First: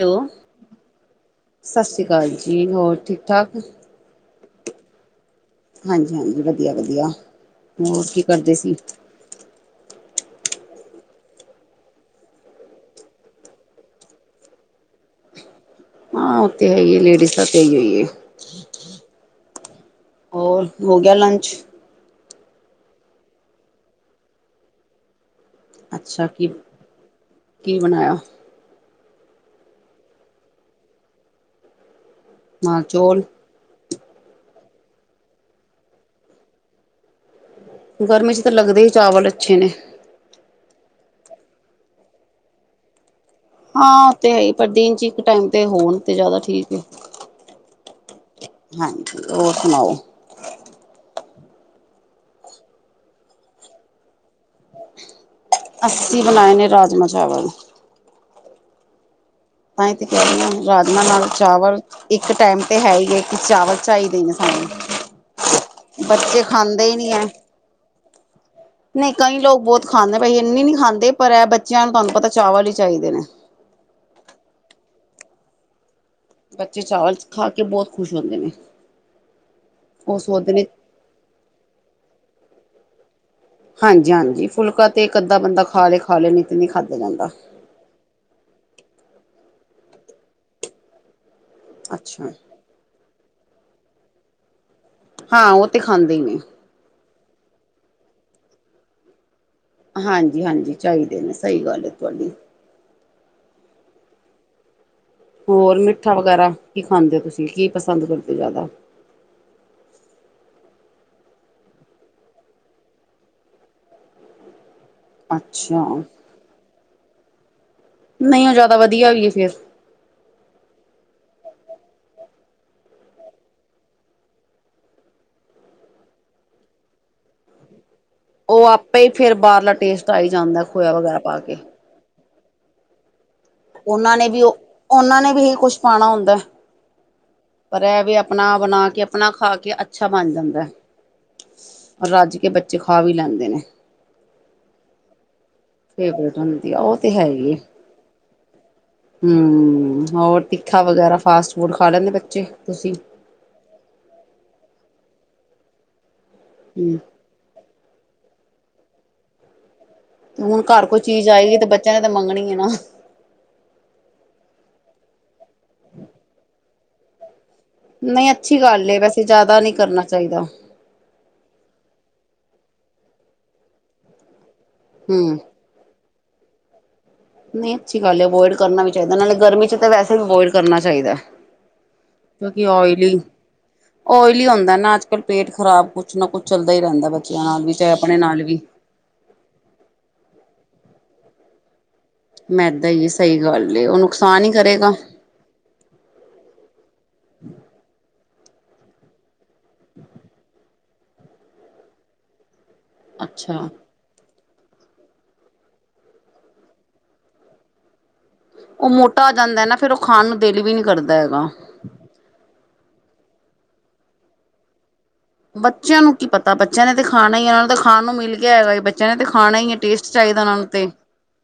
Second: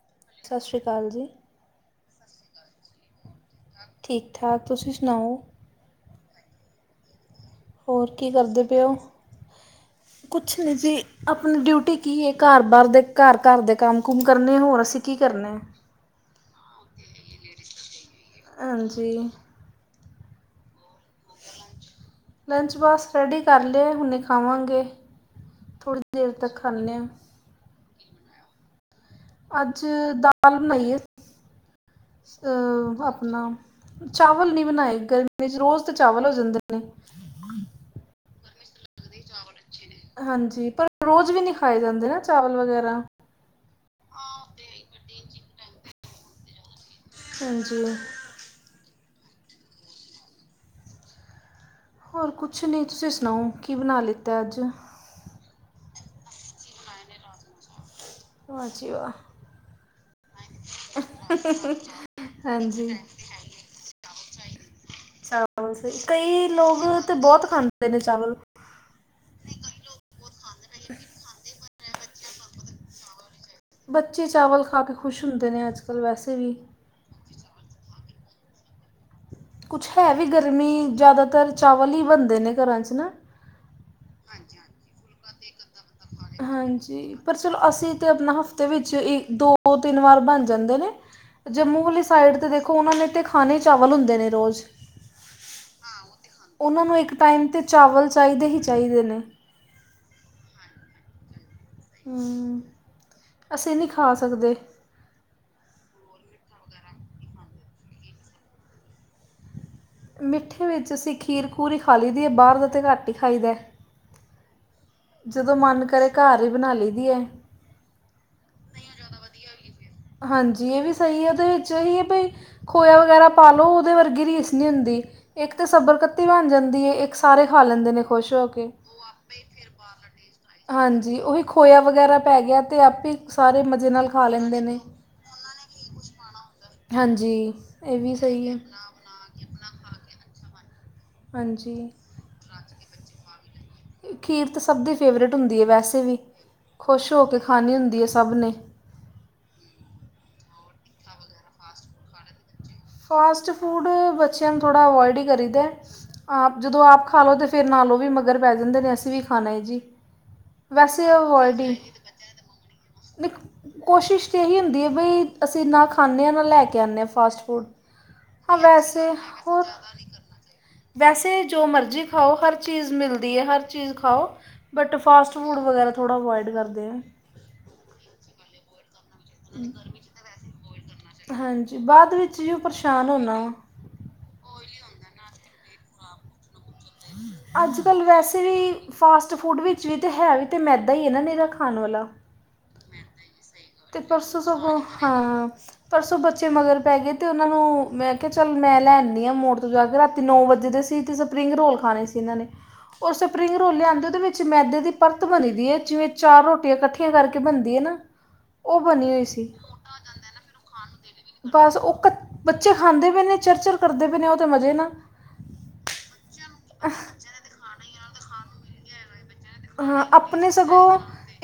Hello. ਸਾਸ ਸ਼੍ਰੀ ਕਾਲ ਜੀ। ਸਾਸ ਸ਼੍ਰੀ ਕਾਲ ਜੀ, ਹੋਰ ਠੀਕ-ਠਾਕ। ਠੀਕ-ਠਾਕ ਤੁਸੀਂ ਸੁਨਾਓ। ਹਾਂਜੀ-ਹਾਂਜੀ ਵਧੀਆ-ਵਧੀਆ, ਹੋਰ ਕੀ ਕਾਰਦੇ ਸੀ? ਕੁੱਛ ਨੀ ਜੀ। ਅਪਣੀ ਡਿਊਟੀ ਕੀ ਏ ਕੱਰ-ਬਾਹਰ ਦੇ ਕਰ-ਕਰ ਦੇ ਕੰਮ-ਕੁੰਮ ਕਰਨੇ ਹੋਰ ਅਸੀਂ ਕੀ ਕਰਨਾ। ਹਾਂ ਓ ਤੇ ਹੈ ਈ ਏ ਲੇਡੀਜ਼ ਦਾ ਤਾਂ ਐਇਓ ਏ। ਹਾਂਜੀ। ਔਰ, ਹੋ ਗੇਆ ਲੰਚ? ਲੰਚ ਬਾੱਸ ਰੈਡੀ ਕਾਰ ਲੇਐ, ਹੁਨੇ ਖਾਵਾਂਗੇ। ਥੋੜ੍ਹੀ ਅੱਛਾ ਦੇਰ ਤੱਕ ਖਾਂਦੇ ਹਾਂ ਕੀ-ਕੀ ਬਨਾਏਆ? ਆੱਜ ਦਾਲ ਬਨਾਈ ਏ, ਮਾਂ ਅ ਚੌਲ ਅਪਨਾ ਚਾਵਲ ਨੀ ਬਨਾਏ ਗਰਮੀ ਚ, ਰੋਜ ਤੇ ਚਾਵਲ ਹੋ ਜਾਂਦੇ ਨੇ। ਗਰਮੀ ਚ ਤੇ ਲੱਗਦੇ ਈ ਚਾਵਲ ਅੱਛੇ ਨੇ। ਹਾਂਜੀ, ਪਰ ਰੋਜ ਵੀ ਨੀ ਖਾਏ ਜਾਂਦੇ ਨਾ ਚਾਵਲ ਵਗੈਰਾ। ਹਾਂ ਓ ਤੇ ਹੈਈ, ਪਰ ਦਿਨ ਚ ਇੱਕ ਟਾਈਮ ਤੇ ਹੋਨ, ਤੇ ਜਾਦਾ ਠੀਕ ਏ। ਹਾਂਜੀ। ਹਾਂਜੀ, ਔਰ ਸੁਨਾਓ? ਹੋਰ ਕੁੱਛ ਨੀ, ਤੂਸੀ ਸੁਨਾਓ, ਕੀ ਬਨਾ ਲਿੱਤੈ ਆੱਜ? ਅੱਸੀ ਬਨਾਏ ਨੇ ਰਾਜਮਾ ਚਾਵਲ। ਵਾ ਜੀ ਵਾ। ਤਾਂਈ ਤੇ ਕੈਅ ਰੀ ਆਂ, ਰਾਜਮਾਂ ਨਾਲ ਚਾਵਲ, ਇੱਕ ਟਾਈਮ ਤੇ ਹਾਂਜੀ ਹੈ ਈ ਏ। ਕਿ ਚਾਵਲ ਚਾਈਦੇ ਨੇ ਸਾਨੂੰ। ਚਾਵਲ ਸਈ, ਬੱਚੇ ਕਈਂ ਲੋਗ ਖਾਂਦੇ ਤੇ ਬੋਤ ਖਾਂਦੇ ਨੇ ਚਾਵਲ। ਨਈ ਕਈਂ ਲੋਗ ਬੋਤ ਖਾਂਦੇ, ਬਈ ਇੰਨੀ ਨੀ ਖਾਂਦੇ, ਪਰ ਐ ਬੱਚੇਆਂ ਨੂੰ ਤੂਆਨੂੰ ਪਤੈ ਚਾਵਲ ਈ ਚਾਈਦੇ ਨੇ। ਬੱਚੇ ਚਾਵਲ ਖਾ ਕੇ ਖੁਸ਼ ਹੁੰਦੇ ਨੇ ਆੱਜ-ਕਾੱਲ ਵੈਸੇ ਵੀ। ਚੇ ਚਾਵਲ ਖਾ ਕੇ ਬੋਤ ਖੁਸ਼ ਹੋਂਦੇ ਨੇ। ਕੁੱਛ ਹੈ ਉਹ ਵੀ ਸੋਚਦੇ ਨੇ ਗਰਮੀ, ਜਾਦਾਤਰ ਚਾਵਲ ਈ ਬਨਦੇ ਨੇ ਘਰਾਂ ਚ ਨਾ। ਹਾਂਜੀ-ਹਾਂਜੀ ਫੁਲਕਾ ਤੇ ਇੱਕ ਅੱਦਾ ਬੰਦਾ ਖਾਲੇ-ਖਾਲੇ, ਨੀ ਤੇ ਨੀ ਖਾੱਦਾ ਜਾਂਦਾ। ਤੇ ਅਪਨਾ ਹਫ਼ਤੇ ਵਿੱਚ ਈ ਦੋ-ਤਿੰਨ ਵਾਰ ਬਾੱਨ ਜਾਂਦੇ ਨੇ, ਜੱਮੂ ਵਾਲੀ ਅੱਛਾ ਸਾਈਡ ਤੇ ਦੇਖ ਖੋ ਉਨਾਂ ਨੇ ਤੇ ਖਾਨੇ ਈ ਚਾਵਲ ਹੁੰਦੇ ਨੇ ਰੋਜ। ਹਾਂ, ਓ ਤੇ ਖਾਂਦੇ ਈ ਨੇ। ਉਨਾਂ ਨੂੰ ਇੱਕ ਟਾਈਮ ਤੇ ਚਾਵਲ ਚਾਈਦੇ ਹੀ ਚਾਈਦੇ ਨੇ। ਹਾਂਜੀ-ਹਾਂਜੀ ਚਾਈਦੇ ਨੇ। ਸਹੀ ਗੱਲ ਹੈ ਤੁਹਾਡੀ। ਹੂੰ, ਅਸੀ ਨੀ ਖਾ ਸਕਦੇ। ਹੋਰ ਮਿੱਠਾ ਵਗੈਰਾ, ਕੀ ਖਾਂਦੇ ਓ ਤੂਸੀ, ਕੀ ਪਸੰਦ ਕਰਦੇ ਓ ਜਾਦਾ? ਮਿੱਠੇ ਵਿੱਚ ਅਸੀ ਖੀਰ-ਖੁਰ ਈ ਖਾ ਲਈ ਦੀ ਏ, ਬਾਰ ਦਾ ਤੇ ਘਾੱਟ ਈ ਖਾਈ ਦੈ। ਜਦੋਂ ਮਾੱਨ ਅੱਛਾ ਕਰੇ ਘਾਰ ਈ ਬਨਾ ਲਈ ਦੀ ਏ। ਨਈ ਓ ਜਾਦਾ ਵਦੀਆ ਵੀ ਏ ਫੇਰ। ਹਾਂਜੀ, ਏ ਵੀ ਸਈ ਐ, ਤੇ ਵਿੱਚ ਏ ਈ ਏ ਬਈ ਖੋਏਆ ਵਗੈਰਾ ਪਾ ਲੋ ਓਦੇ ਵਰਗੀ ਰੀਸ ਨੀ ਹੁੰਦੀ। ਏੱਕ ਤੇ ਸਬਰਕੱਤੀ ਬਾੱਨ ਜਾਂਦੀ ਏ, ਏੱਕ ਸਾਰੇ ਖਾ ਲੈਂਦੇ ਨੇ। ਖੁਸ਼ ਹੋ ਓ ਕੇ ਆਪੇ ਈ ਫੇਰ ਬਾਰਲਾ ਟੇਸਟ ਆਈ ਜਾਂਦੈ, ਖੋਏਆ ਵਗੈਰਾ ਹਾਂਜੀ ਪਾ ਉਹੀ ਕੇ। ਖੋਇਆ ਵਗੈਰਾ ਪੈ ਗੇਆ ਤੇ ਆਪੇ ਸਾਰੇ ਮ ਓਨਾਂ ਨੇ ਵੀ ਓ, ਓਨਾਂ ਨੇ ਵੀ ਏਈ ਕੁੱਛ ਪਾਣਾ ਹੁੰਦੈ। ਹਾਂਜੀ ਪਰ ਇਹ ਐ ਵੀ ਵੇ ਸਹੀ ਅਪਨਾ ਹੈ ਬਨਾ ਕੇ ਅਪਨਾ ਖਾ ਕੇ ਅੱਛਾ ਬਾੱਨ ਜਾਂਦੈ। ਹਾਂਜੀ। ਰਾੱਜ ਕੇ ਬੱਚੇ ਖਾ ਵੀ ਲੈਂਦੇ ਨੇ। ਖੀਰ ਤੇ ਸਬ ਦੀ ਫੇਵਰੇਟ ਹੁੰਦੀ ਏ ਵੈਸੇ ਵੀ, ਫੇਵਰੇਟ ਹੁੰਦੀ ਆ ਉਹ ਤੇ ਖੁਸ਼ ਹੋ ਹੈ ਕੇ ਹੀ ਖਾਨੀ ਹੁੰਦੀ ਏ ਸਬ ਨੇ। ਹੂੰ, ਹੋਰ ਤਿੱਖਾ ਵਗੈਰਾ, ਫਾਸਟ ਫੂਡ ਖਾ ਲੈਂਦੇ ਬੱਚੇ, ਤੂਸੀ? ਫਾਸਟ ਫੂਡ ਬੱਚੇਆਂ ਨੂੰ ਥੋੜਾ ਅਵੋਏਡ ਈ ਕਰੀ ਦੈ, ਆਪ ਜਦੋਂ ਹੂੰ ਆਪ ਖਾ ਲੋ ਤੇ ਫ ਫਿਰ ਨਾਲ ਉਹ ਵੀ ਮਗਰ ਪੈ ਜਾਂਦੇ ਨੇ ਅਸੀਂ ਵੀ ਖਾਣਾ ਏ ਜੀ। ਹੁਣ ਘਰ ਕੋਈ ਵੈਸੇ ਚੀਜ਼ ਆਏਗੀ ਅਵੋਇਡ ਤੇ ਹੀ ਬੱਚਿਆਂ ਨੇ ਤੇ ਮੰਗਣੀ ਏ ਨਾ। ਕੋਸ਼ਿਸ਼ ਤੇ ਇਹੀ ਹੁੰਦੀ ਏ ਬਈ ਅਸੀਂ ਨਾ ਖਾਂਨੇ ਆਂ, ਨਾ ਲੈ ਕੇ ਆਂਨੇ ਆਂ ਫਾਸਟ ਫੂਡ। ਨਹੀਂ ਹਾਂ ਅੱਛੀ ਗੱਲ ਏ ਵੈਸੇ ਜ਼ਿਆਦਾ ਹੋਰ? ਨਹੀਂ ਕਰਨਾ ਚਾਹੀਦਾ ਵੈਸੇ ਜੋ ਮਰਜ਼ੀ ਖਾਓ ਹਰ ਚੀਜ਼ ਮਿਲਦੀ ਏ ਹਰ ਚੀਜ਼ ਖਾਓ- ਬਟ ਫਾਸਟ ਹੂੰ। ਫੂਡ ਵਗੈਰਾ ਥੋੜਾ ਅਵੋਇਡ ਕਰਦੇ ਐ। ਨਹੀਂ ਅੱਛੀ ਗਲ ਏ ਅਵੋਇਡ ਕਰਨਾ ਵੀ ਚਾਹੀਦੈ ਨਾਲੇ ਗਰਮੀ ਚ ਵੈਸੇ ਵੀ ਅਵੋਡ ਕਰਨਾ ਚਾਹੀਦੈ। ਬਾਦ ਵਿੱਚ ਜੋ ਪਰੇਸ਼ਾਨ ਹੋਨਾ ਓਇਲੀ ਹੁੰਦੈ ਨਾ ਅੱਜ-ਕੱਲ੍ਹ ਪੇਟ ਖ਼ਰਾਬ ਕੁੱਛ ਨਾ ਕੁਛ ਚੱਲਦਾ ਈ ਰਹਿੰਦੈ ਬੱਚਿਆਂ ਨਾਲ ਵੀ ਅੱਜ ਤੇ ਕੱਲ੍ਹ ਆਪਣੇ ਵੈਸੇ ਨਾਲ ਵੀ ਫਾਸਟ ਫੂਡ ਵਿੱਚ ਵੀ ਤੇ ਹੈ ਵੀ ਤੇ ਮੈਦਾ ਈ ਏ ਨਾ ਨੀਰਾ ਖਾਣ ਵਾਲਾ। ਮੈਂਦਾਂ ਈ ਏ, ਸਹੀ ਗੱਲ ਏ, ਉਹ ਤੇ ਪਰਸੋਂ ਨੁਕਸਾਨ ਈ ਸਗੋਂ ਕਰੇਗਾ। ਹਾਂ ਪਰਸੋਂ ਬੱਚੇ ਮਗਰ ਪੈਗੇ ਤੇ ਉਹਨਾਂ ਨੂੰ ਮੈਂ ਕਿਹਾ ਚੱਲ ਮੈਂ ਲੈਣ ਨੀ ਆਂ ਮੋੜ ਤੋਂ ਜਾ ਕੇ ਰਾਤੀ ਨੌ ਵਜੇ ਦੇ ਸੀ ਤੇ ਸਪਰਿੰਗ ਰੋਲ ਖਾਣੇ ਸੀ ਇਹਨਾਂ ਨੇ, ਉਹ ਸਪਰਿੰਗ ਅੱਛਾ। ਰੋਲ ਲਿਆਂਦੇ ਉਹਦੇ ਵਿੱਚ- ਮੈਦੇ ਦੀ ਪਰਤ ਬਣੀਦੀਏ ਜਿਵੇਂ ਚਾਰ ਰੋਟੀਆਂ ਕੱਠੀਆਂ ਕਰਕੇ ਬਣਦੀ ਏ ਨਾ- ਉਹ ਬਣੀ ਹੋਈ ਮੋਟਾ ਹੋ ਸੀ ਜਾਂਦਾ ਨਾ ਫੇਰ ਉਹ ਖਾਨ ਨੂੰ ਖਾਣ ਦਿਲ ਨੀ ਕਰਦਾ ਵੀ ਨੀ ਹੈਗਾ। ਕਰਦਾ ਬਸ ਉਹ ਬੱਚੇ ਖਾਂਦੇ ਪਏ ਨੇ ਚਰਚਰ ਕਰਦੇ ਪਏ ਨੇ ਉਹ ਤੇ ਮਜ਼ੇ ਨਾਲ ਬੱਚਿਆਂ ਨੂੰ ਕੀ ਪਤਾ ਬੱਚਿਆਂ ਨੇ ਤੇ ਖਾਣਾ ਈ ਏ ਉਹਨਾਂ ਨੂੰ ਤਾਂ ਖਾਣ ਨੂੰ ਮਿਲ ਗਿਆ ਹੈਗਾ ਬ- ਬੱਚਿਆਂ ਨੇ ਤੇ ਖਾਣਾ ਈ ਏ, ਹਾਂ ਟੇਸਟ ਚਾਹੀਦਾ ਆਪਣੇ ਉਹਨਾਂ ਨੂੰ ਤੇ ਸਗੋਂ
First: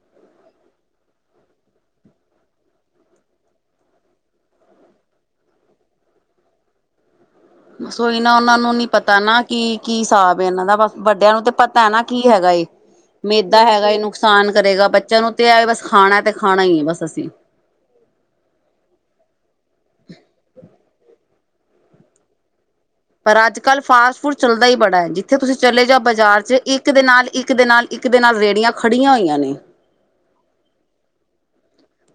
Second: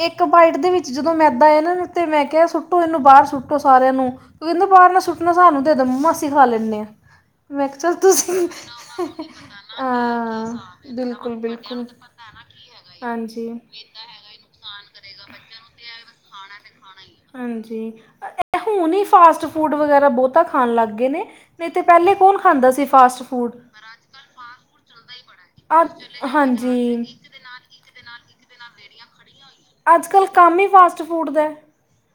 ਇੱਕ ਬਾਈਟ ਦੇ ਵਿੱਚ ਜਦੋਂ ਮੈਦਾਂ ਆਏ ਨਾ ਤੇ ਮੈਂ ਕਿਹਾ ਸੁੱਟੋ ਇਹਨੂੰ ਬਾਹਰ ਸੁੱਟੋ ਸਾਰਿਆਂ ਨੂੰ। ਪਰ ਨਾ ਬਾਰ ਨਾ ਸੁੱਟਣਾ ਸਾਨੂੰ ਦੇ ਦੋ ਮੱਮਾ ਅਸੀਂ ਖਾ ਲੈਂਨੇ ਆ। ਬਸ ਉਈ ਨਾ ਉਹਨਾਂ ਨੂੰ ਨੀ ਪਤਾ ਨਾ ਕਿ ਕੀ ਹਿਸਾਬ ਹਾਂ ਏ ਇਹਨਾਂ ਦਾ ਬਸ ਵੱਡਿਆਂ ਬਿਲਕੁਲ ਨੂੰ ਤੇ ਬਿਲਕੁਲ ਪਤੈ ਨਾ ਕੀ- ਹੈਗਾ ਏ, ਹਾਂਜੀ ਮੇਦਾ ਹੈਗਾ ਏ ਨੁਕਸਾਨ ਕਰੇਗਾ ਬੱਚਿਆਂ ਨੂੰ ਤੇ ਐ ਏ ਬਸ ਖਾਣਾ ਤੇ, ਖਾਣਾ ਈ ਏ ਬਸ। ਅਸੀਂ। ਹਾਂਜੀ ਅ ਏ ਏ ਹੁਣ ਹੀ ਫਾਸਟ ਫੂਡ ਵਗੈਰਾ ਬਹੁਤਾ ਖਾਣ ਲੱਗਗੇ ਨੇ ਨਈ ਤੇ ਪੈਲੇ ਕੌਣ ਖਾਂਦਾ ਸੀ। ਫਾਸਟ ਪਰ ਫੂਡ ਅੱਜ ਕੱਲ੍ਹ ਫਾਸਟ ਫੂਡ ਚੱਲਦਾ ਈ ਬੜਾ ਏ, ਜਿੱਥੇ ਤੁਸੀਂ ਚਲੇ ਅ ਜਾਓ ਬਾਜ਼ਾਰ ਚ ਹਾਂਜੀ। ਇੱਕ ਦੇ ਨਾਲ ਰੇਹੜੀਆਂ ਇੱਕ ਦੇ ਨਾਲ, ਇੱਕ ਦੇ ਨਾਲ ਰੇਹੜੀਆਂ ਖੜੀਆਂ ਹੋਈਆਂ ਨੇ। ਅੱਜ ਕੱਲ ਕੰਮ ਹੀ ਫਾਸਟ ਫੂਡ ਦੈ,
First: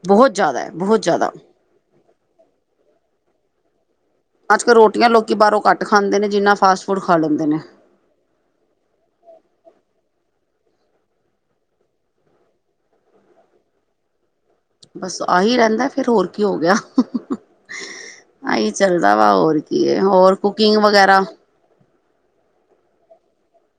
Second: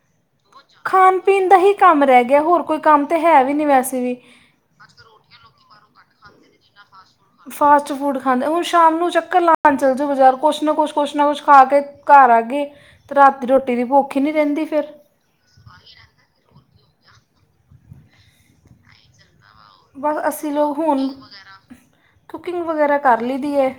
ਬਹੁਤ ਜ਼ਿਆਦਾ ਹੈ ਬਹੁਤ ਖਾਣ ਜ਼ਿਆਦਾ ਪੀਣ ਦਾ ਈ ਕੰਮ ਰੈ ਗਿਆ ਹੋਰ ਕੋਈ ਕੰਮ ਤੇ ਹੈ ਵੀ ਨੀ ਵੈਸੇ ਵੀ ਅੱਜ ਕੱਲ੍ਹ ਰੋਟੀਆਂ ਲੋਕੀ ਬਾਹਰੋਂ ਘੱਟ ਖਾਂਦੇ ਨੇ ਜਿੰਨਾ ਫਾਸਟ ਫੂਡ ਖਾ ਲੈਂਦੇ ਨੇ ਸਟ ਫੂਡ ਖਾਂਦੇ ਹੁਣ ਸ਼ਾਮ ਨੂੰ ਚੱਕਰ ਲਾਣ ਚੱਲ ਜੋ ਬਜ਼ਾਰ ਕੁੱਛ ਨਾ ਕੁੱਛ ਕੁੱਛ ਨਾ ਕੁੱਛ ਖਾ ਕੇ ਘਰ ਆ ਗੇ ਤੇ ਰਾਤ ਦੀ ਰੋਟੀ ਦੀ ਭੁੱਖ ਈ ਨੀ ਰਹਿੰਦੀ ਫੇਰ ਬਸ ਆਹੀ ਰਹਿੰਦੈ ਫੇਰ ਹੋਰ ਕੀ ਹੋ ਗਿਆ ਆਹੀ ਚੱਲਦਾ ਵਾ ਹੋਰ ਕੀ ਹੈ ਬਸ ਹੋਰ ਅੱਸੀ ਲੋਗ ਕੁਕਿੰਗ ਹੁਣ ਵਗੈਰਾ ਕੁਕਿੰਗ ਵਗੈਰਾ ਕਰ ਲਈ ਦੀ ਏ,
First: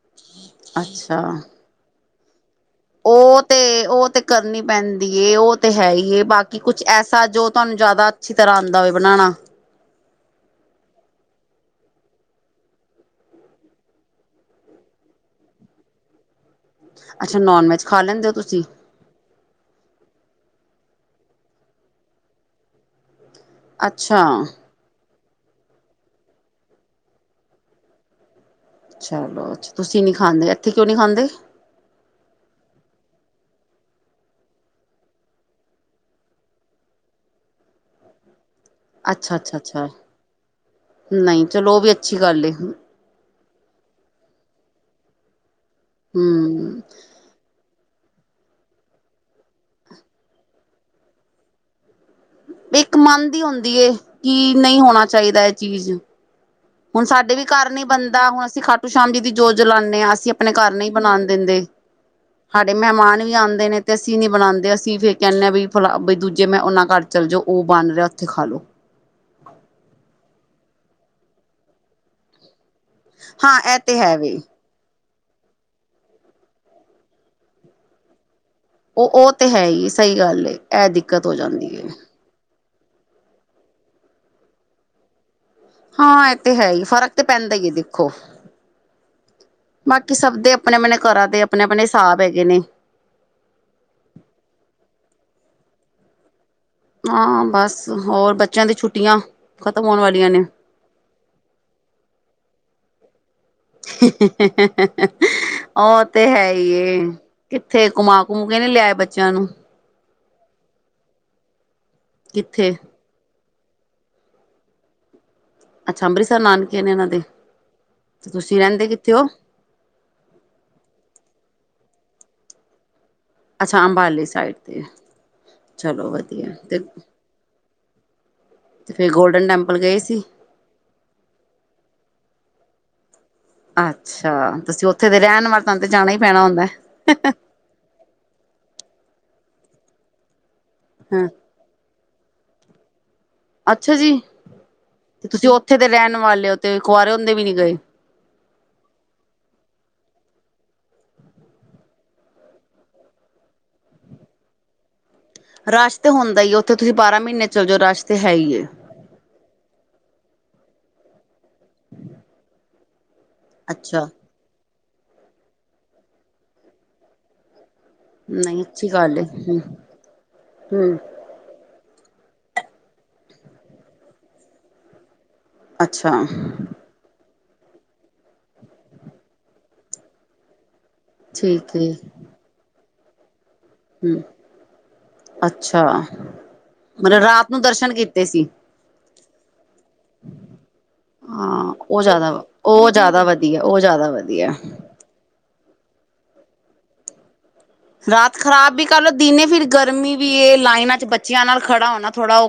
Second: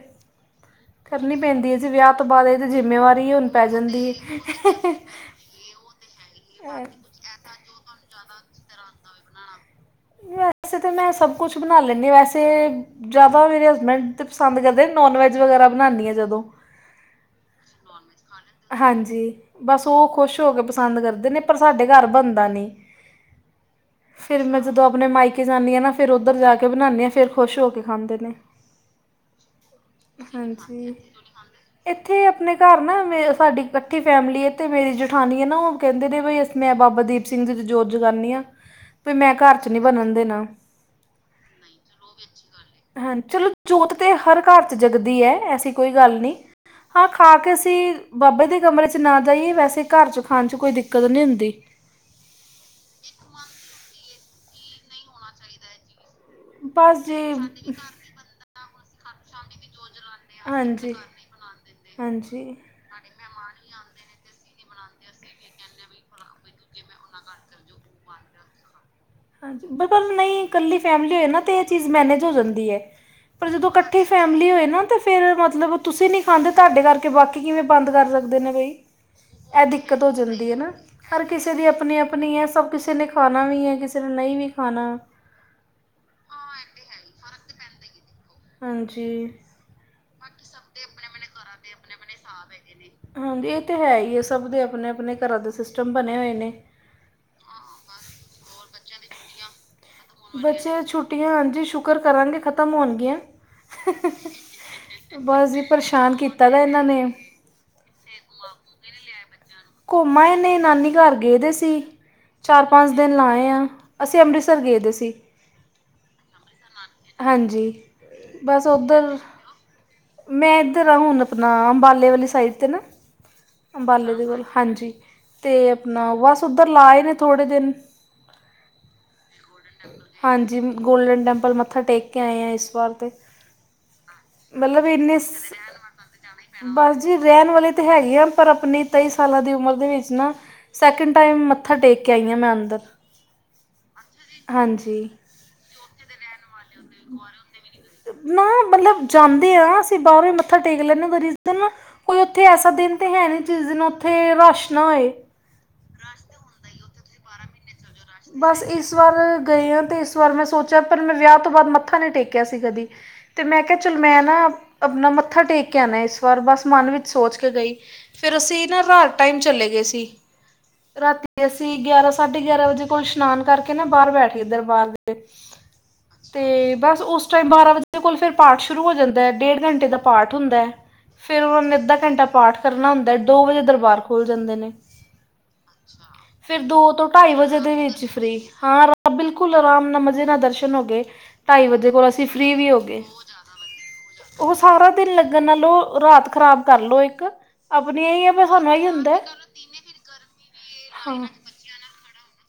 ਅੱਛਾ ਕਰਨੀ ਪੈਂਦੀ ਏ ਜੀ ਵਿਆਹ ਬਾਦ ਐਦੇ ਜਿੰਮੇਂ ਉਹ ਤੇ ਉਹ ਤੇ ਕਰਨੀ ਪੈਂਦੀ ਏ ਉਹ ਤੇ ਹੈ ਹੀ ਏ ਬਾਕੀ ਕੁੱਛ ਐਸ ਸਾ ਜੋ ਤੁਹਾਨੂੰ ਜਾਦਾ ਅੱਛੀ ਤਰ੍ਹਾਂ ਆਦਾਂ ਹੋਵੇ ਬਣਾਣਾ ਨਈ ਵੈਸੇ ਤੇ ਮੈਂ ਸਭ ਕੁੱਛ ਬਣਾ ਲੈਂਣੀ ਆਂ ਵੈਸੇ ਜਾਦਾ ਮੇਰੇ ਹਸਬੈਂਡ ਤੇ ਪਸੰਦ ਕਰਦੇ ਨੋਨ ਵੈਜ ਵਗੈਰਾ ਬਣਾਂਨੀ ਆ ਜਦੋਂ ਅੱਛਾ ਨੋਨ ਵੈਜ ਖਾ ਲੈਂਦੇ ਹੋ ਤੁਸੀਂ ਹਾਂਜੀ ਬਸ ਉਹ ਖੁਸ਼ ਹੋ ਕੇ ਪਸੰਦ ਕਰਦੇ ਨੇ ਪਰ ਸਾਡੇ ਘਰ ਬਣਦਾ ਨੀ। ਅੱਛਾ ਜਦੋਂ ਆਪਣੇ ਮਾਈਕੇ ਜਾਂਣੀ ਆਂ ਨਾ ਫੇਰ ਉੱਧਰ ਜਾ ਕੇ ਬਣਾਂਣੀ ਆਂ ਫੇਰ ਖੁਸ਼ ਹੋ ਕੇ ਖਾਂਦੇ ਨੇ। ਚਲੋ ਅੱਛ ਤੁਸੀਂ ਨੀ ਖਾਂਦੇ, ਇੱਥੇ ਕਿਉਂ ਨੀ ਹਾਂਜੀ ਖਾਂਦੇ? ਇੱਥੇ ਅਪਨੇ ਕਾਰ ਨਾ ਮੇ ਸਾਡੀ ਕੱਠੀ ਫੈਮਿਲੀ ਏ ਤੇ ਮੇਰੀ ਜਠਾਨੀ ਐ ਨਾ ਉਹ ਕੇਂਦੇ ਨੇ ਬਈ ਅਸੀ ਮੈਂ ਬਾਬਾ ਦੀਪ ਸਿੰਘ ਜੀ ਦੀ ਜੋੋਤ ਜਗਾਨੀ ਆ। ਵੀ ਮੈਂ ਅੱਛਾ-ਅੱਛਾ, ਘਰ 'ਚ ਨਹੀਂ ਅੱਛਾ ਬਣਨ ਦੇਣਾ ਨਹੀੲ ਚਲੋ ਉਹ ਵੀ ਅੱਛੀ ਗੱਲ ਏ। ਹਾਂ ਚਲੋ ਜੋਤ ਤੇ ਹਰ ਕਾਰ ਚ ਜਗਦੀ ਐ ਐਸੀ ਕੋਈ ਗੱਲ ਨੀ। ਹਮ ਹਾਂ ਖਾ ਕੇ ਅਸੀਂ ਬਾਬੇ ਦੇ ਕਮਰੇ ਚ ਨਾ ਜਾਈਏ ਵੈਸੇ ਕਾਰ ਚ ਖਾਣ ਚ ਕੋਈ ਦਿੱਕਤ ਨੀ ਹੁੰਦੀ। ਇੱਕ ਮਨ ਦੀ ਹੁੰਦੀ ਏ ਕਿ ਨਈ ਹੋਣਾ ਚਾਈਦਾ ਇਹ ਚੀਜ਼। ਹੁਣ ਬਸ ਜੀ ਸਾਡੇ ਵੀ ਕਾਰ ਨੀ ਬੰਦ ਦਾ ਹੁਣ ਅਸੀਂ ਖਾਟੂ ਸ਼ਾਮ ਜੀ ਦੀ ਜੋਤ ਜਲਾਣੇ ਆ ਅਸੀਂ ਆਪਣੇ ਕਾਰ ਨਈ ਹਾਂਜੀ ਬਣਾਨ ਦਿੰਦੇ ਹਾਂਜੀ ਸਾਡੇ ਮੇਹਮਾਨ ਵੀ ਆਂਦੇ ਨੇ ਤੇ ਅਸੀਂ ਨੀ ਬਣਾਂਦੇ ਅਸੀਂ ਫੇਰ ਕਹਿੰਣੇ ਆ ਵੀ ਫਲਾ ਬਈ ਦੂਜੇ ਮੈਂ ਉਨਾਂ ਕਰ ਚੱਲ ਜੋ ਉਹ ਬਣ ਰਿਆ ਤੇ ਖਾਲੋ। ਹਾਂਜੀ ਬ ਪਰ ਨਈ ਕੱਲੀ ਫੈਮਲੀ ਹੋਏ ਨਾ ਤੇ ਏ ਚੀਜ਼ ਮੈਨੇਜ ਹੋ ਜਾਂਦੀ ਏ। ਪਰ ਹਾਂ ਜਦੋਂ ਇਹ ਤੇ ਕੱਠੇ ਹੈ ਵੇ ਫੈਮਲੀ ਹੋਏ ਨਾ ਤੇ ਫੇ ਫੇਰ ਮਤਲਬ ਤੁਸੀਂ ਨੀ ਖਾਂਦੇ ਤਾਡੇ ਕਰਕੇ ਬਾਕੀ ਕਿਵੇਂ ਬੰਦ ਕਰ ਸਕਦੇ ਨੇ ਬਈ। ਉਹ ਉਹ ਤੇ ਐ ਹੈ ਹੀ ਦਿੱਕਤ ਹੋ ਸਹੀ ਗੱਲ ਜਾਂਦੀ ਏ ਨਾ ਇਹ ਹਰ ਦਿੱਕਤ ਹੋ ਕਿਸੇ ਦੀ ਜਾਂਦੀ ਏ ਆਪਣੀ-ਆਪਣੀ ਆਪਣੀ ਐ ਸਭ ਕਿਸੇ ਨੇ ਖਾਣਾ ਵੀ ਐ ਕਿਸੇ ਨੇ ਨਈ ਵੀ ਖਾਣਾ। ਹਾਂ ਐ ਤੇ ਹੈ ਈ ਫਰਕ ਤੇ ਪੈਂਦਾ ਈ ਏ ਦੇਖੋ। ਹਾਂਜੀ। ਬਾਕੀ ਸਭ ਦੇ ਅਪਣੇ-ਅਪਣੇ ਘਰਾਂ ਦੇ ਅਪਣੇ-ਅਪਣੇ ਸਾਬ ਹੈਗੇ ਨੇ। ਹਾਂਜੀ ਏ ਤੇ ਹੈ ਈ ਐ ਸਭ ਦੇ ਅਪਣੇ-ਅਪਣੇ ਘਰਾਂ ਦੇ ਸਿਸਟਮ ਬਨੇ ਹੋਏ ਨੇ। ਹਾਂ ਬਸ ਹੋਰ ਬੱਚਿਆਂ ਦੀ ਛੁੱਟੀਆ ਖ਼ਤਮ ਹੋਣ ਵਾਲੀਆ। ਬੱਚਿਆ ਦੀ ਛੁੱਟੀਆ ਹਾਂਜੀ ਸ਼ੁਕਰ ਕਰਾਂਗੇ ਖ਼ਤਮ ਹੋਣਗੀਆ। ਜੀ ਔ ਪਰੇਸ਼ਾਨ ਤੇ ਹੈ ਕੀਤਾ ਦਾ ਈ ਇਹਨਾਂ ਏ। ਨੇ। ਕਿੱਥੇ ਘੁਮਾ-ਘਮੁ ਕੇ ਨੀ ਲਿਆਏ ਬੱਚਿਆ ਨੂੰ। ਘੁੰਮ ਆਏ ਨੇ ਨਾਨੀ ਕਰ ਗਏ ਦੇ ਸੀ ਕਿੱਥੇ ਚਾਰ-ਪੰਜ ਦਿਨ ਲਾਏ ਆ ਅਸੀਂ ਅੰਮ੍ਰਿਤਸਰ ਗਏ ਦੇ ਸੀ। ਅੱਛਾ ਅੰਮ੍ਰਿਤਸਰ ਨਾਨਕੇ ਨੇ ਇਨਾਂ ਦੇ, ਹਾਂਜੀ ਤੇ ਤੁਸੀਂ ਬਸ ਰੇਂਦੇ ਕਿੱਥੇ ਉੱਧਰ ਔ? ਮੈਂ ਇੱਧਰ ਆ ਹੁਣ ਆਪਣਾ ਅੰਬਾਲੇ ਵਾਲੀ ਸਾਈਡ ਤੇ ਨਾ। ਅੱਛਾ ਅੰਬਾਲੇ ਦੇ ਕੋਲ ਸਾਈਡ ਤੇ ਹਾਂਜੀ ਤੇ ਚਲੋ ਅਪਣਾ ਬਸ ਵਧੀਆ ਉੱਧਰ ਤੇ ਲਾਏ ਨੇ ਥੋੜੇ ਦਿਨ। ਤੇ ਫੇਰ ਗੋਲਡਨ ਟੈਂਪਲ ਗਏ ਸੀ। ਜੀ ਗੋਲਡਨ ਟੈਂਪਲ ਮੱਥਾ ਟੇਕ ਕੇ ਆਏ ਆ ਇਸ ਵਾਰ ਤੇ। ਅੱਛਾ ਤੁਸੀਂ ਉੱਥੇ ਦੇ ਰੇਣ ਵਾ ਤਾਨ ਤੇ ਜਾਣਾ ਈ ਪੈਣਾ ਹੁੰਦਾ। ਹੈਗੀ ਆ ਪਰ ਅਪਣੀ ਤੇਈ ਸਾਲਾਂ ਦੀ ਉਮਰ ਦੇ ਵਿੱਚ ਨਾ ਸੈਕਿੰਡ ਹਾਂ ਟਾਈਮ ਮ ਮੱਥਾ ਟੇਕ ਕੇ ਆਈ ਆ ਮੈਂ ਅੰਦਰ। ਅੱਛਾ ਜੀ ਹਾਂਜੀ ਤੇ ਤੁਸੀਂ ਉੱਥੇ ਦੇ ਰੇਣ ਵਾਲੇ ਹੋ ਤੇ ਕੁਆਰੇ ਹੁੰਦੇ ਵੀ ਨੀ ਗਏ। ਨਾ ਮਤਲੱਬ ਜਾਂਦੇ ਆ ਅਸੀਂ ਬਾਰੋ ਈ ਮੱਥਾ ਟੇਕ ਲੈਨੇ ਉਦਾ ਰੀਜ਼ਨ ਨਾ ਕੋਈ ਉੱਥੇ ਐਸਾ ਦਿਨ ਤੇ ਹੈ ਨੀ ਜਿਸ ਦਿਨ ਉੱਥੇ ਰਾਸ਼ ਨਾ ਹੋਏ। ਰਾਸ਼ ਤੇ ਹੁੰਦਾ ਈ ਏ ਉੱਥੇ ਤੁਸੀਂ ਬਾਰਾਂ ਮੁਨੇ ਚੱਲ ਜਾਓ ਰਾਸ਼ ਬਸ ਇਸ ਇਸ ਵਾਰ ਗਈ ਆ ਤੇ ਇਸ ਵਾਰ ਮੈਂ ਸੋਚਿਆ ਪਰ ਮੈਂ ਵਿਆਹ ਤੋਂ ਬਾਦ ਮੱਥਾ ਨੀ ਟੇਕਿਆ ਸੀ ਕਦੀ। ਤੇ ਮੈਂ ਕਿਆ ਚੱਲ ਅੱਛਾ ਮੈਂ ਨਾ ਆਪਣਾ ਮੱਥਾ ਟੇਕ ਕੇ ਆਨਾ ਇਸ ਵਾਰ ਬਸ ਮਨ ਵਿੱਚ ਸੋਚ ਕੇ ਗਈ। ਫੇਰ ਨਹੀਂ ਅਸੀਂ ਨਾ ਅੱਛੀ ਰਾਤ ਗੱਲ ਏ ਟਾਈਮ ਹੂੰ ਚਲੇ ਗਏ ਸੀ, ਹੂੰ ਰਾਤੀ ਤੇ ਅਸੀਂ ਗਿਆਰਾਂ ਸਾਢੇ ਗਿਆਰਾਂ ਵਜੇ ਕੋਲ ਸ਼ਨਾਨ ਕਰਕੇ ਨਾ ਬਾਰ ਬੈਠ ਗਏ ਦਰਬਾਰ ਅੱਛਾ ਤੇ ਬਸ ਉਸ ਉਸ ਟਾਈਮ ਬਾਰਾਂ ਵਜੇ ਕੋਲ ਫੇਰ ਪਾਠ ਸ਼ੁਰੂ ਹੋ ਜਾਂਦਾ ਡੇਢ ਘੰਟੇ ਦਾ ਪਾਠ ਹੁੰਦਾ। ਫੇਰ ਓਨੇ ਠੀਕ ਏ ਅੱਧਾ ਕੰਟਾ ਪਾਠ ਕਰਨਾ ਹੁੰਦਾ ਐ ਦੋ ਵਜੇ ਦਰਬਾਰ ਵਾਰ ਹੂੰ ਖੁਲ ਜਾਂਦੇ ਨੇ ਅੱਛਾ ਫੇਰ ਦੋ ਤੋਂ ਮਤਲਬ ਢਾਈ ਰਾਤ ਵਜੇ ਨੂੰ ਦੇ ਦਰਸ਼ਨ ਵਿੱਚ ਕੀਤੇ ਫ੍ਰੀ ਸੀ ਹਾਂ ਰੱਬ ਬਿਲਕੁਲ ਆਰਾਮ ਨਾਲ ਮਜ਼ੇ ਨਾਲ ਦਰਸ਼ਨ ਹੋ ਗਏ ਢਾਈ ਵਜੇ ਕੋਲ ਅਸੀਂ ਫ੍ਰੀ ਵੀ ਹੋ ਗਏ। ਜਾਦਾ ਵਧੀਆ ਓ ਜਾਦਾ ਵਧੀਆ। ਉਹ ਸਾਰਾ ਦਿਨ ਲੱਗਣ ਨਾਲੋ ਰਾਤ ਖ਼ਰਾਬ ਕਰਲੋ ਏਕ ਰਾਤ ਖ਼ਰਾਬ ਵੀ ਕਰ ਲਓ ਦਿਨੇ ਫੇਰ ਗਰਮੀ ਵੀ ਏ ਲਾਈਨਾਂ ਚ ਹਾਂ ਬੱਚਿਆਂ ਨਾਲ ਖੜਾ ਹੋਣਾ ਥੋੜ੍ਹਾ ਓ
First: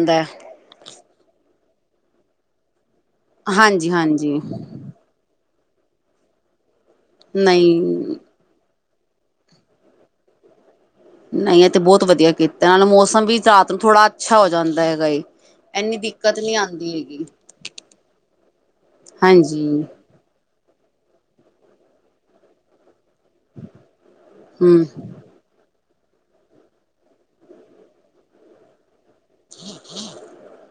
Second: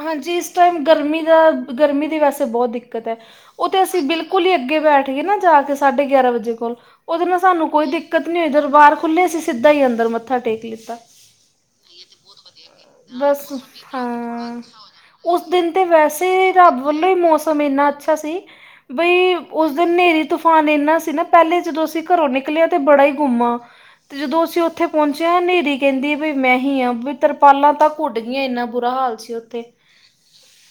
ਹਾਂਜੀ ਇਸ ਟਾਈਮ ਗਰਮੀਂ ਦਾ ਗਰਮੀਂ ਦੀ ਵੈਸੇ ਬੋਤ ਦਿੱਕਤ ਐ। ਓ ਤੇ ਹਾਂਜੀ ਅਸੀਂ ਹਾਂਜੀ ਬਿਲਕੁੱਲ ਈ ਅੱਗੇ ਬੈਠ ਗਏ ਨਾ ਜਾ ਕੇ ਸਾਢੇ ਗਿਆਰਾਂ ਵਜੇ ਕੋਲ ਓਦੇ ਨਾਲ ਸਾਨੂੰ ਨਹੀਂ ਕੋਈ ਦਿੱਕਤ ਨੀ ਹੋਈ ਦਰਬਾਰ ਖੁੱਲੇ ਸੀ ਸਿੱਧਾ ਈ ਅੰਦਰ ਮੱਥਾ ਟੇਕ ਲਿੱਤਾ। ਨਈ ਐ ਤੇ ਬੋਤ ਵਧੀਆ ਕੀਤਾ ਨਾਲੇ ਮੌਸਮ ਵੀ ਰਾਤ ਨੂੰ ਥੋੜਾ ਅੱਛਾ ਹੋ ਜਾਂ ਓਸ ਦਿਨ ਤੇ ਵੈਸੇ ਰੱਬ ਆਉਂਦੀ ਵੱਲੋਂ ਈ ਹੈਗੀ ਮੌਸਮ ਏਨਾ ਅੱਛਾ ਸੀ। ਬਈ ਉਸ ਹਾਂਜੀ ਦਿਨ ਹਨੇਰੀ ਤੂਫਾਨ ਏਨਾ ਸੀ ਨਾ ਪੈਲੇ ਜਦੋਂ ਅਸੀਂ ਕਰੋਂ ਨਿਕਲਿਆ ਤੇ ਬੜਾ ਹੀ ਗੁੰਮਾ, ਤੇ ਜਦੋਂ ਅਸੀਂ ਹਮ ਓਥੇ ਪੋਂਚੇ ਤੇ ਹਨੇਰੀ ਕੈਂਦੀ ਵੀ ਮੈਂ ਹੀ ਆ ਤਰਪਾਲਾਂ ਤਾਂ ਉਡ ਗਈਆਂ ਏਨਾ ਬੁਰਾ ਹਾਲ ਸੀ ਓਥੇ।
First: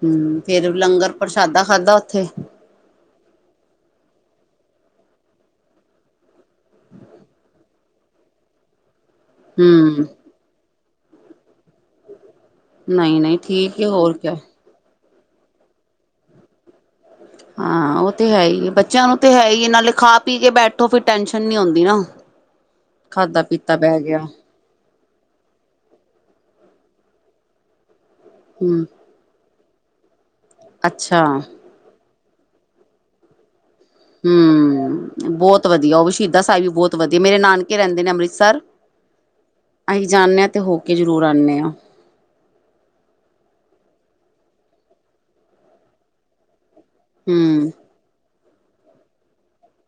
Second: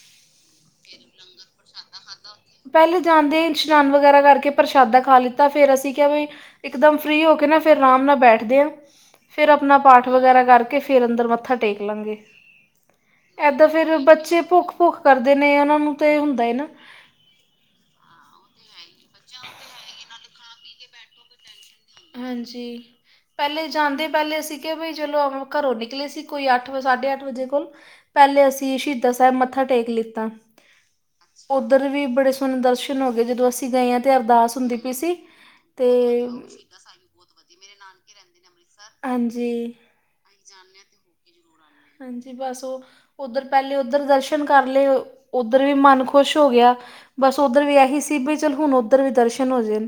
ਹੂੰ ਫੇਰ ਲੰਗਰ ਪ੍ਰਸ਼ਾਦਾ ਖਾਦਾ ਉੱਥੇ। ਪੈਲੇ ਜਾਂਦੇ ਈ ਇਸ਼ਨਾਨ ਵਗੈਰਾ ਕਰਕੇ ਪ੍ਰਸ਼ਾਦਾ ਖਾ ਲਿੱਤਾ ਫੇਰ ਅਸੀਂ ਕੇਆ ਵੀ ਇਕਦਮ ਫ੍ਰੀ ਹੋ ਕੇ ਨਾ ਫੇਰ ਆਰਾਮ ਨਾਲ ਬੈਠਦੇ ਆ। ਫੇਰ ਆਪਣਾ ਹਮ ਪਾਠ ਵਗੈਰਾ ਕਰਕੇ ਫਗਰ ਅੰਦਰ ਮੱਥਾ ਟੇਕ ਲਾਂਗੇ। ਨਹੀਂ ਨਹੀਂ ਐਦਾਂ ਠੀਕ ਹੈ ਫਿਰ ਹੋਰ ਕਿਆ ਬੱਚੇ ਭੁੱਖ-ਭੁੱਖ ਕਰਦੇ ਨੇ ਓਨਾਂ ਨੂੰ ਤੇ ਹੁੰਦਾ ਏ ਨਾ। ਹਾਂ ਓ ਤੇ ਹੈ ਈ ਐ ਬੱਚਿਆਂ ਨੂੰ ਤੇ ਹੈ ਈ ਐ ਨਾਲੇ ਖਾ ਪੀ ਕੇ ਬੈਠੋ ਫੇਰ ਟੈਨਸ਼ਨ ਨੀ ਹੁੰਦੀ। ਨਾ ਹਾਂਜੀ, ਖਾਧਾ ਪੈਲੇ ਪੀਤਾ ਬਹਿ ਜਾਂਦੇ ਗਿਆ ਪੈਲੇ ਅਸੀਂ ਮੈਂ ਕੈਯਾ ਬਈ ਚਲੋ ਕਰੋਂ ਨਿਕਲੇ ਸੀ ਕੋਈ ਅੱਠ ਵੇ ਸਾਢੇ ਅੱਠ ਵਜੇ ਕੋਲ ਪੈਲੇ ਅਸੀਂ ਹਮ ਸ਼ਹੀਦਾਂ ਦਾਂ ਸਾਹਿਬ ਮੱਥਾ ਟੇਕ ਲਿੱਤਾ। ਅੱਛਾ। ਉੱਧਰ ਵੀ ਬੜੇ ਸੋਹਣੇ ਦਰਸ਼ਨ ਹੋ ਗਏ ਜਦੋਂ ਅਸੀਂ ਗਏ ਹਾਂ ਤਾਂ ਅਰਦਾਸ ਹੁੰਦੀ ਪਈ ਹਮ ਸੀ ਤੇ ਬੋਤ ਵਧੀਆ ਮੇਰੇ ਨਾਨਕੇ ਰੈਂਦੇ ਨੇ ਅੰਮ੍ਰਿਤਸਰ। ਹਾਂਜੀ। ਅਹੀ ਜਾਂਨੇ ਆ ਤੇ ਹੋ ਕੇ ਜ਼ਰੂਰ ਆਂਨੇ ਆ। ਹਾਂਜੀ ਬਸ ਓ ਓਧਰ ਪੈਲੇ ਓਧਰ ਦਰਸ਼ਨ ਕਰ ਲਏ ਓਧਰ ਵੀ ਮਨ ਖੁਸ਼ ਹੋ ਗਿਆ। ਬਸ ਓਧਰ ਹਮ ਵੀ ਐਹੀ ਸੀ ਬਈ ਚੱਲ ਹੁਣ ਓਧਰ ਵੀ ਦਰਸ਼ਨ ਹੋ ਜੇ।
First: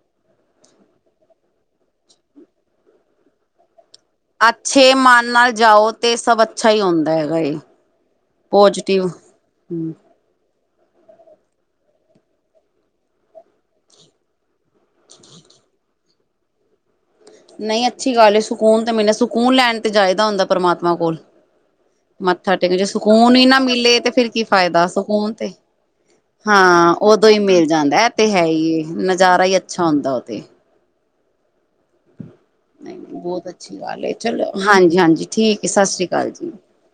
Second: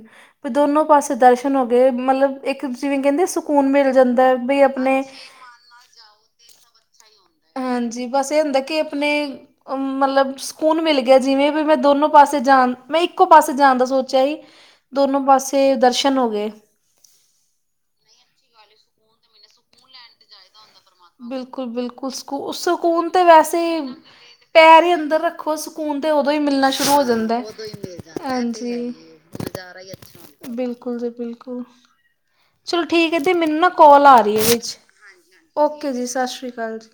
ਵੀ ਦੋਨੋਂ ਪਾਸੇ ਦਰਸ਼ਨ ਹੋ ਗਏ ਮਤਲਬ ਏਕ ਜਿਵੇਂ ਕੈਂਦੇ ਸਕੂਨ ਮਿਲ ਜਾਂਦਾ। ਬਈ ਅੱਛੇ ਆਪਣੇ ਮਨ ਨਾਲ ਜਾਓ ਤੇ ਸਭ ਅੱਛਾ ਈ ਹੁੰਦਾ ਹੈਗਾ ਏ। ਹਾਂਜੀ ਬਸ ਏਹ ਹੁੰਦਾ ਕਿ ਪੋਜ਼ਟਿਵ ਆਪਣੇ, ਹਮ ਮਤਲਬ ਸਕੂਨ ਮਿਲ ਗਿਆ ਜਿਵੇਂ ਵੀ ਮੈਂ ਦੋਨੋ ਪਾਸੇ ਜਾਣ ਮੈਂ ਇੱਕੋ ਪਾਸੇ ਜਾਣ ਦਾ ਸੋਚਿਆ ਸੀ। ਦੋਨੋ ਪਾਸੇ ਦਰਸ਼ਨ ਹੋ ਗਏ। ਨਈ ਅੱਛੀ ਗੱਲ ਏ ਸਕੂਨ ਤੇ ਮਿਲੇ ਸਕੂਨ ਲੈਣ ਤੇ ਜਾਇਦਾ ਹੁੰਦਾ ਪਰਮਾਤਮਾ ਕੋਲ ਬਿਲਕੁਲ-ਬਿਲਕੁਲ ਸਕੂ ਮੱਥਾ ਟੇਕ ਜੇ ਸਕੂਨ ਤੇ ਹੀ ਨਾ ਵੈਸੇ ਮਿਲੇ ਤੇ ਫਿਰ ਕੀ ਪੈਰ ਫਾਇਦਾ ਈ ਅੰਦਰ ਸਕੂਨ ਤੇ ਰੱਖੋ ਸਕੂਨ ਤੇ ਓਦੋਂ ਈ ਮਿਲਣਾ ਸ਼ੁਰੂ ਹਾਂ ਹੋ ਉਦੋਂ ਜਾਂਦਾ ਹੀ ਐ, ਮਿਲ ਜਾਂਦਾ ਇਹ ਤੇ ਹੈ ਹਾਂਜੀ ਹੀ ਨਜ਼ਾਰਾ ਹੀ ਅੱਛਾ ਹੁੰਦਾ ਉਹ ਤੇ ਬਿਲਕੁ ਬਿਲਕੁਲ ਜੀ ਬਿਲਕੁਲ ਚਲੋ ਠੀਕ ਐ ਤੇ ਮੈਨੂੰ ਨਾ ਕੋਲ ਆ ਰੀ ਏ ਇਹਦੇ ਚ ਜੀ ਹਾਂਜੀ ਠੀਕ ਹੈ ਸਤਿ ਓਕੇ ਜੀ ਅਕਾਲ ਸਾਸ ਸ਼੍ਰੀ ਕਾਲ ਜੀ।